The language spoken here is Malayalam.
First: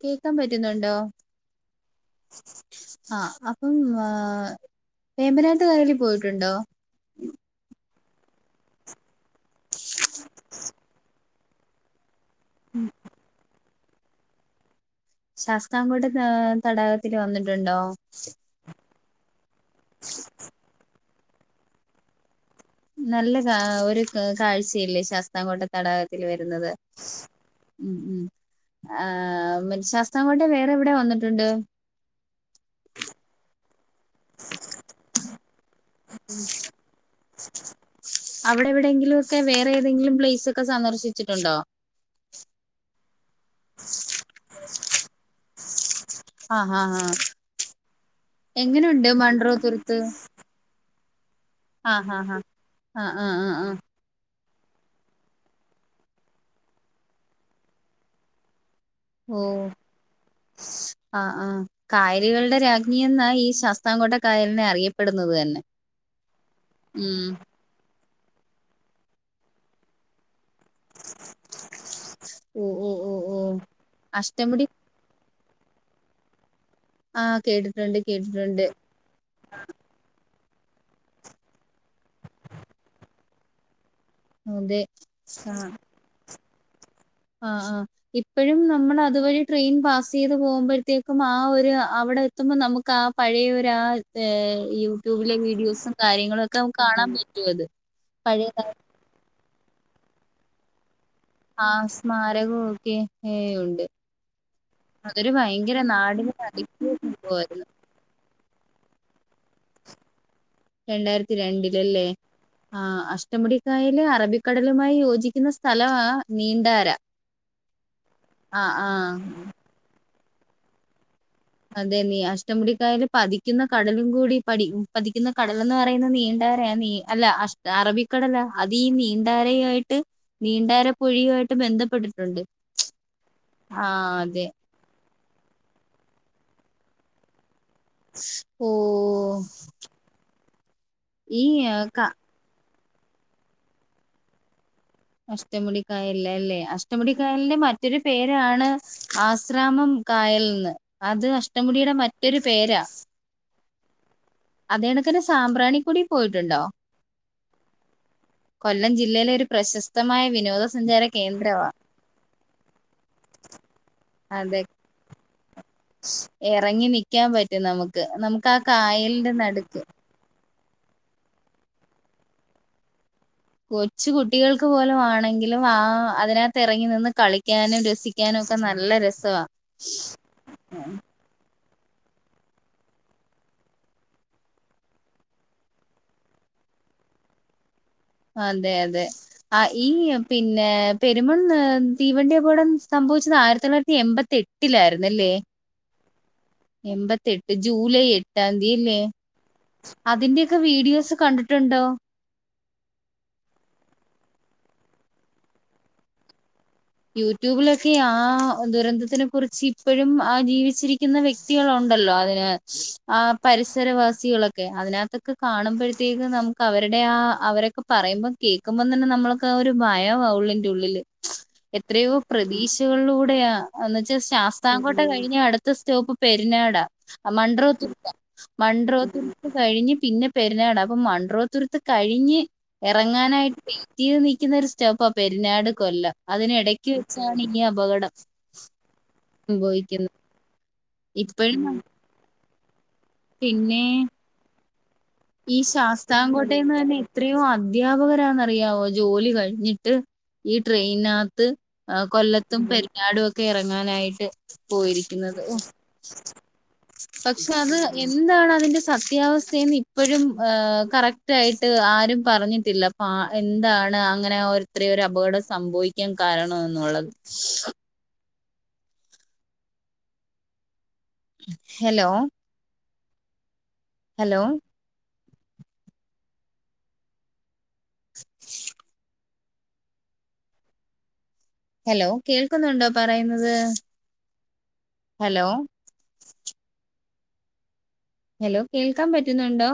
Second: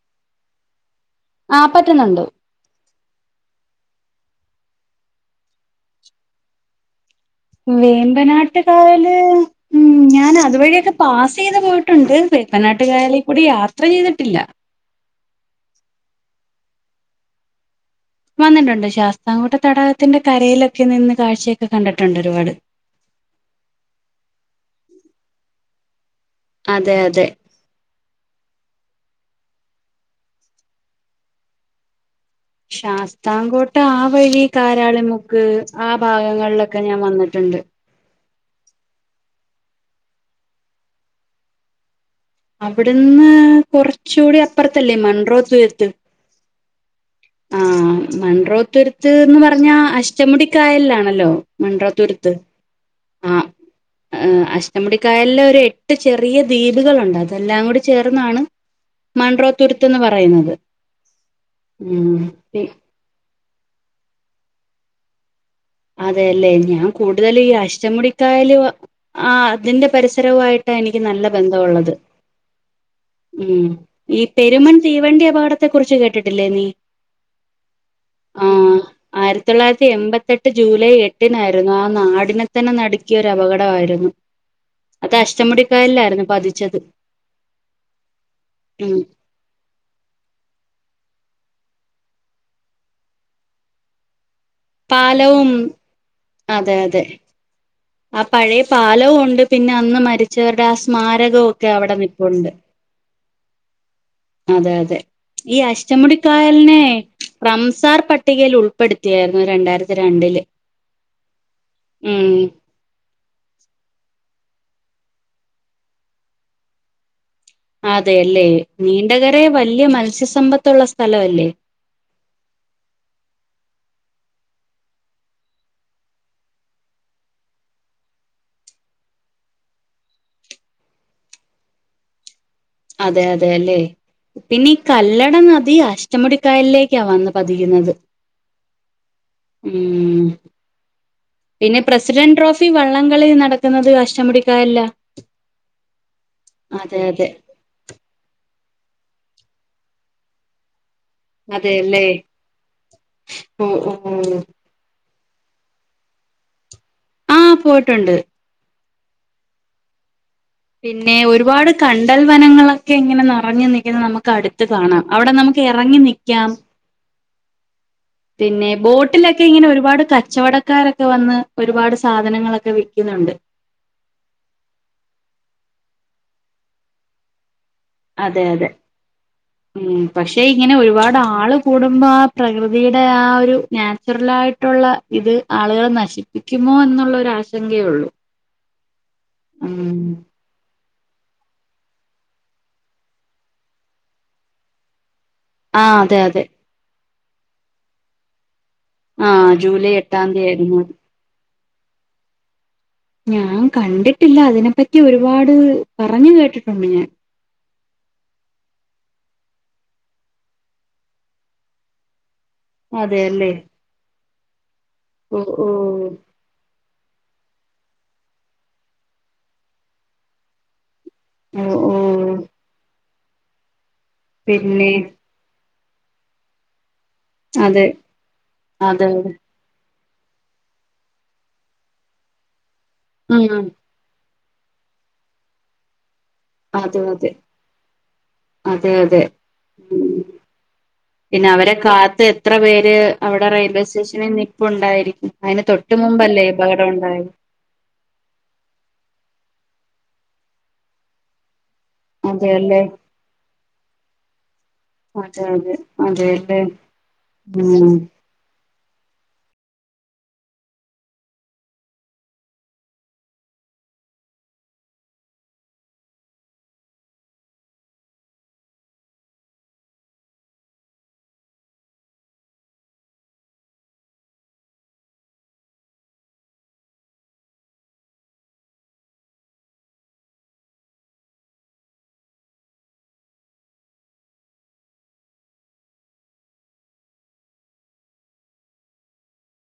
കേക്കാൻ പറ്റുന്നുണ്ടോ ആഹ് പറ്റുന്നുണ്ട് ആഹ് അപ്പം വേമ്പനാട്ടുകായലിൽ പോയിട്ടുണ്ടോ വേമ്പനാട്ടുകായല് ഉം ഞാൻ അതുവഴിയൊക്കെ പാസയ്ത് പോയിട്ടുണ്ട് വെമ്പനാട്ടുകായലീകൂടി യാത്ര ചെയ്തിട്ടില്ല ശാസ്താംകോട്ട തടാകത്തി വന്നിട്ടുണ്ടോ വന്നിട്ടുണ്ട് ശാസ്താം കോട്ട തടാകത്തിന്റെ കരയിലൊക്കെ നിന്ന് കാഴ്ചയൊക്കെ കണ്ടിട്ടുണ്ട് ഒരുപാട് നല്ല കാ ഒരു കാഴ്ചയില്ലേ ശാസ്താംകോട്ട തടാകത്തിൽ വര്ന്നത് അതെ അതെ ആഹ് ശാസ്താംകോട്ടെ വേറെ എവിടെ വന്നിട്ട്ണ്ട് ശാസ്താകോട് ട്ട ആ വഴി കാരാളിമുക്ക് ആ ഭാഗങ്ങളിലൊക്കെ ഞാൻ വന്നിട്ട്ണ്ട് അവിടെ എവിടെയെങ്കിലുക്കെ വേറെ ഏതെങ്കിലും പ്ലേസ് ഒക്കെ സന്ദർശിച്ചിട്ടുണ്ടോ അവിടുന്ന് കൊറച്ച് കൂടി അപ്പർത്തല്ലേ മൺറോ തുരുത്ത് ആഹ് ആഹ് മൻറോത്തുരുത്ത് ന്ന് പർഞ്ഞാ തുരുത്ത് അഷ്ടമുടി കായൽലാണല്ലോ മൻറോത്തുരത്ത് ആഹ് ആഹ് ആഹ് ആഹ് അഷ്ടമുടിക്കായലിലൊരു എട്ട് ചെറിയ ദ്വീപുകളുണ്ട് അതെല്ലാം കൂടി ചേർന്നാണ് ഓ മൺട്രോ തുരുത്ത്ന്ന് പറയുന്നത് ആഹ് ആഹ് ഉം കായലകളുടെ രാ രാക്നി എന്നാ ഈ ശാസ്താംകോട്ട കായലിനെ അറിയപ്പെടുന്നത് തന്നെ അതെയല്ലേ ഞാൻ ഉം കൂടുതൽ ഈ അഷ്ടമുടിക്കായല് ആ അതിന്റെ പരിസരവയിട്ട് ട്ടാ എനിക്ക് നല്ല ബന്ധംവുള്ളത് ഓ ഓ ഓ ഓ ഉം ഈ അഷ്ടമുടി പെരുമൻ തീവണ്ടി അപകടത്തെ കുറിച്ച് കേട്ടിട്ടില്ലേ നീ ആഹ് കേട്ടിട്ടുണ്ട് കേട്ടിട്ടുണ്ട് ട്ട് ജൂലൈ എട്ടിനായിരുന്നു ആ നാടിനെ തന്നെ നടുക്കിയ ഒരു അപകടമായിരുന്നു അതെ അത് ആ അഷ്ടമുടിക്കായില്ലായിരുന്നു പതിച്ചത് ആ ആ ഇപ്പോഴും നമ്മൾ ഉം അതുവഴി ട്രെയിൻ പാസ് ചെയ്ത് പോകുമ്പോഴത്തേക്കും ആ ഒരു അവിടെ എത്തുമ്പോൾ നമുക്ക് ആ പഴയൊരാ ആ.. യൂട്യൂബിലെ പാലവും വീഡിയോസും കാര്യങ്ങളും ഒക്കെ അതെ കാണാൻ പറ്റും അത് പഴയതാല ഫലവും ഉണ്ട് പിന്നെ അന്ന് മരിച്ചവരുടെ ആ സ്മാരകവും ഒക്കെ അവിടെ നി പ്പുണ്ട് ക്കെഏ ഉണ്ട് അതെ അതെ അതൊരു ഈ ഭയങ്കര നാടിന് അഷ്ടമുടിക്കായലിൻ അതിഥിയ സംഭവമായിരുന്നു റംസാർ പ പട്ടികയിൽ ഉൾപ്പെടുത്തിയായിരുന്നു രണ്ടായിരത്തി രണ്ടില് രണ്ടായിരത്തി രണ്ടിലല്ലേ ഉം ആഹ് അഷ്ടമുടിക്കായല് അറബിക്കടലുമായി യോജിക്കുന്ന സ്ഥലമാ നീണ്ടാര അതെയല്ലേ ആ ആ നീണ്ടകര വലിയ മത്സ്യസമ്പത്തുള്ള സ്ഥലം അല്ലേ അതെ നീ അഷ്ടംമുടിക്കായല് പതിക്കുന്ന കടലും കൂടി പടി പതിക്കുന്ന കടലന്ന് പറയുന്ന നീണ്ടര നീ അല്ല അഷ അറബിക്കടല അല്ല അതീഈ നീന്താരയ ആയിട്ട് നീണ്ടാര പൊഴിയുമായിട്ട് ബന്ധപ്പെട്ടിട്ടുണ്ട് അതെ അതെ ല്ലെ ആ അതെ പിന്നീ കല്ലട നദി അഷ്ടമുടിക്കായലിലേക്കാ വന്ന് പതിന്നത് ഓഹ് ഉം ഈ ആ, പിന്നെ ക പ്രസിഡന്റ് ഓഫ് ഫി വള്ളംകളി നടക്കുന്നത് കഷ്ടംമു ടിക്കായല്ല അഷ്ടമുടിക്കായല്ല അല്ലേ അതെ അഷ്ടമുടിക്കായല്ലേ മാറ്റ മറ്റൊരു പേരാണ് ആശ്രാമം കായലന്ന് അത് അഷ്ടമുടിയുടെ മറ്റൊരു പേരാ ഉം ഉം ഉം അതേണക്കെണ് സാമ്പ്രാണി കൂടി പോയിട്ടുണ്ടോ ആഹ് പോയിട്ടുണ്ട് കൊല്ലം ജില്ലയിലെ ഒരു പ്രശസ്തമായ വിനോദ പിന്നെ ഒരുപാട് കണ്ടൽവനങ്ങളൊക്കെ ഇങ്ങനെ നേറഞ്ഞു നി ങ്ങനെ നമ്മക്ക് അതെ അടുത്ത് കാണാം, അവടെ നമ്മക്ക് എറങ്ങി നിക്കാം. ക്കാൻ പറ്റും നമു പിന്നെ ബോട്ടിലൊക്കെ ഇങ്ങനെ ഒരുപാട് കച്ചവടക്കാരോ ഒക്കെ വന്ന് ഒരുപാട് സാധനങ്ങളൊക്കെ വിക്കുന്നുണ്ട്. കൊച്ചു കുട്ടികൾക്ക് പോലും ആണെങ്കിലും ആഹ് അതിനകത്ത് ഇറങ്ങി നിന്ന് കളിക്കാനും രസ് അതെ അതെ ഉം പക്ഷെ ഇങ്ങനെ ഒരുപാട് ആള് കൂടുബാ ആ പ്രകൃതിയുടെ ആ ഒരു നാച്ചുറൽ ആയിട്ടുള്ള ഇത് ആളുകളെ നശി ഇക്കുമോ എന്നുള്ളൊരു ആശങ്കയേ ഒള്ളൂ. അതെ അതെ ആ ഈ പിന്നെ പെരുമൺ ഏ തീവണ്ടി അപകടം സംഭവിച്ചത് ആയിരത്തി തൊള്ളായിരത്തി എൺമ്പത്തി എട്ടിലായിരുന്ന് ല്ലേ. ആഹ് അതെ അതെ. എൺപത്തേട്ട് ജൂലൈ എട്ടാം ദ്ധീ ല്ലേ ആ ജൂലൈ എട്ടാം തീയതി അതിന്റെക്കെ ആയിരുന്നു അത്. വീഡിയോസ് കണ്ട്ട്ട്ണ്ടോ? ഞാം കണ്ടിട്ടില്ലാ അതിനെപ്പറ്റി ഒരുപാട് പറഞ്ഞു കേട്ടിട്ടുണ്ട് ഞാൻ. യൂട്യൂബിലൊക്കെ ആ ദുരന്തത്തിനെ കുറിച്ച് ഇപ്പോഴും ആ ജീവിച്ചിരിക്കുന്ന വ്യക്തികളുണ്ടല്ലോ അതിന് ആഹ് അതെയല്ലേ പരിസരവാസികളൊക്കെ അതിനകത്തൊക്കെ ഓ ഓ കാണുമ്പോഴ്ത്തേകും നമു അവര്ടെ ആ അവരൊക്കെ പറയുമ്പോ കേക്കുമ്പോം തന്നെ നമ്മൾക്ക് ആ ഒരു ഭയവാ ള്ളിന്റെ ഉള്ളില്. ഓ ഓ എത്രയോ പ്രതീക്ഷകളിലൂടെയാ എന്ന് വെച്ചാ പിന്നെ ശാസ്ത്രാകോട്ട കഴിഞാ അടു സ്റ്റോപ്പ് പെരിനാടാ അതെ മൺഡ്രോത്തർത്ത അതെ അതെ മൺഡ്രോത്ത കഴിഞ്ഞ് പിന്നെ പെരുന്നാട് അപ്പൊ മൺഡറോത്തുരത്ത് കഴിഞ്ഞ് എറങ്ങാനായിട്ട് ഉം റ്റീത് നിൽക്കുന്നൊ ഒരു സ്റ്റോപ്പാ പെരിന്നാട് കൊല്ലം അതിനി ഇടക്ക് അതെ അതെ വെച്ചാണ് ഈ അപകടം. അതെ അതെ ഉം സംഭവിക്കിന്ന്. പിന്നെ അവരെ കാത്ത് എത്ര പേര് അവടെ പിന്നെ റെയിൽവേ സ്റ്റേഷനിൽ നിപ്പുണ്ടായിരിക്കും. ഈ അതിന് തൊട്ട് മുമ്പല്ലേ ഈ ശാസ്താകോട്ടയിന്ന് അപകടം തന്നെ ഉണ്ടായത് ഇത്രേയു അ അധ്യാപകരാന്നറിയാവോ ജോലി കഴിഞ്ഞിട്ട് ഈ ട്രെയിനകത്ത് ആ കൊല്ലത്തും അതെയല്ലേ പെരിഞ്ഞാടുവൊക്കെ എറങ്ങാനായിട്ട് അതെ പോയിരിക്കുന്നത്. അതെ അതെയല്ലേ പക്ഷെ അത് ഉം എന്താണതിന്റെ സത്യാവസ്ഥേന്ന് ഇ പ്പഴും ആ കറക്റ്റായിട്ട് ആരും പറഞ്ഞിട്ടില്ല പ എന്താണ് അങ്ങനെ ഒ അത്രയൊരു അപകടം സംഭവിക്കാൻ കാരണം എന്നുള്ളത്. ഹേലോ. ഹലോ. ഹലോ കേൾക്കുന്നുണ്ടോ പറയുന്നത്? ഹലോ. ഹേലോ കേൾക്കാൻ പറ്റുന്നുണ്ടോ?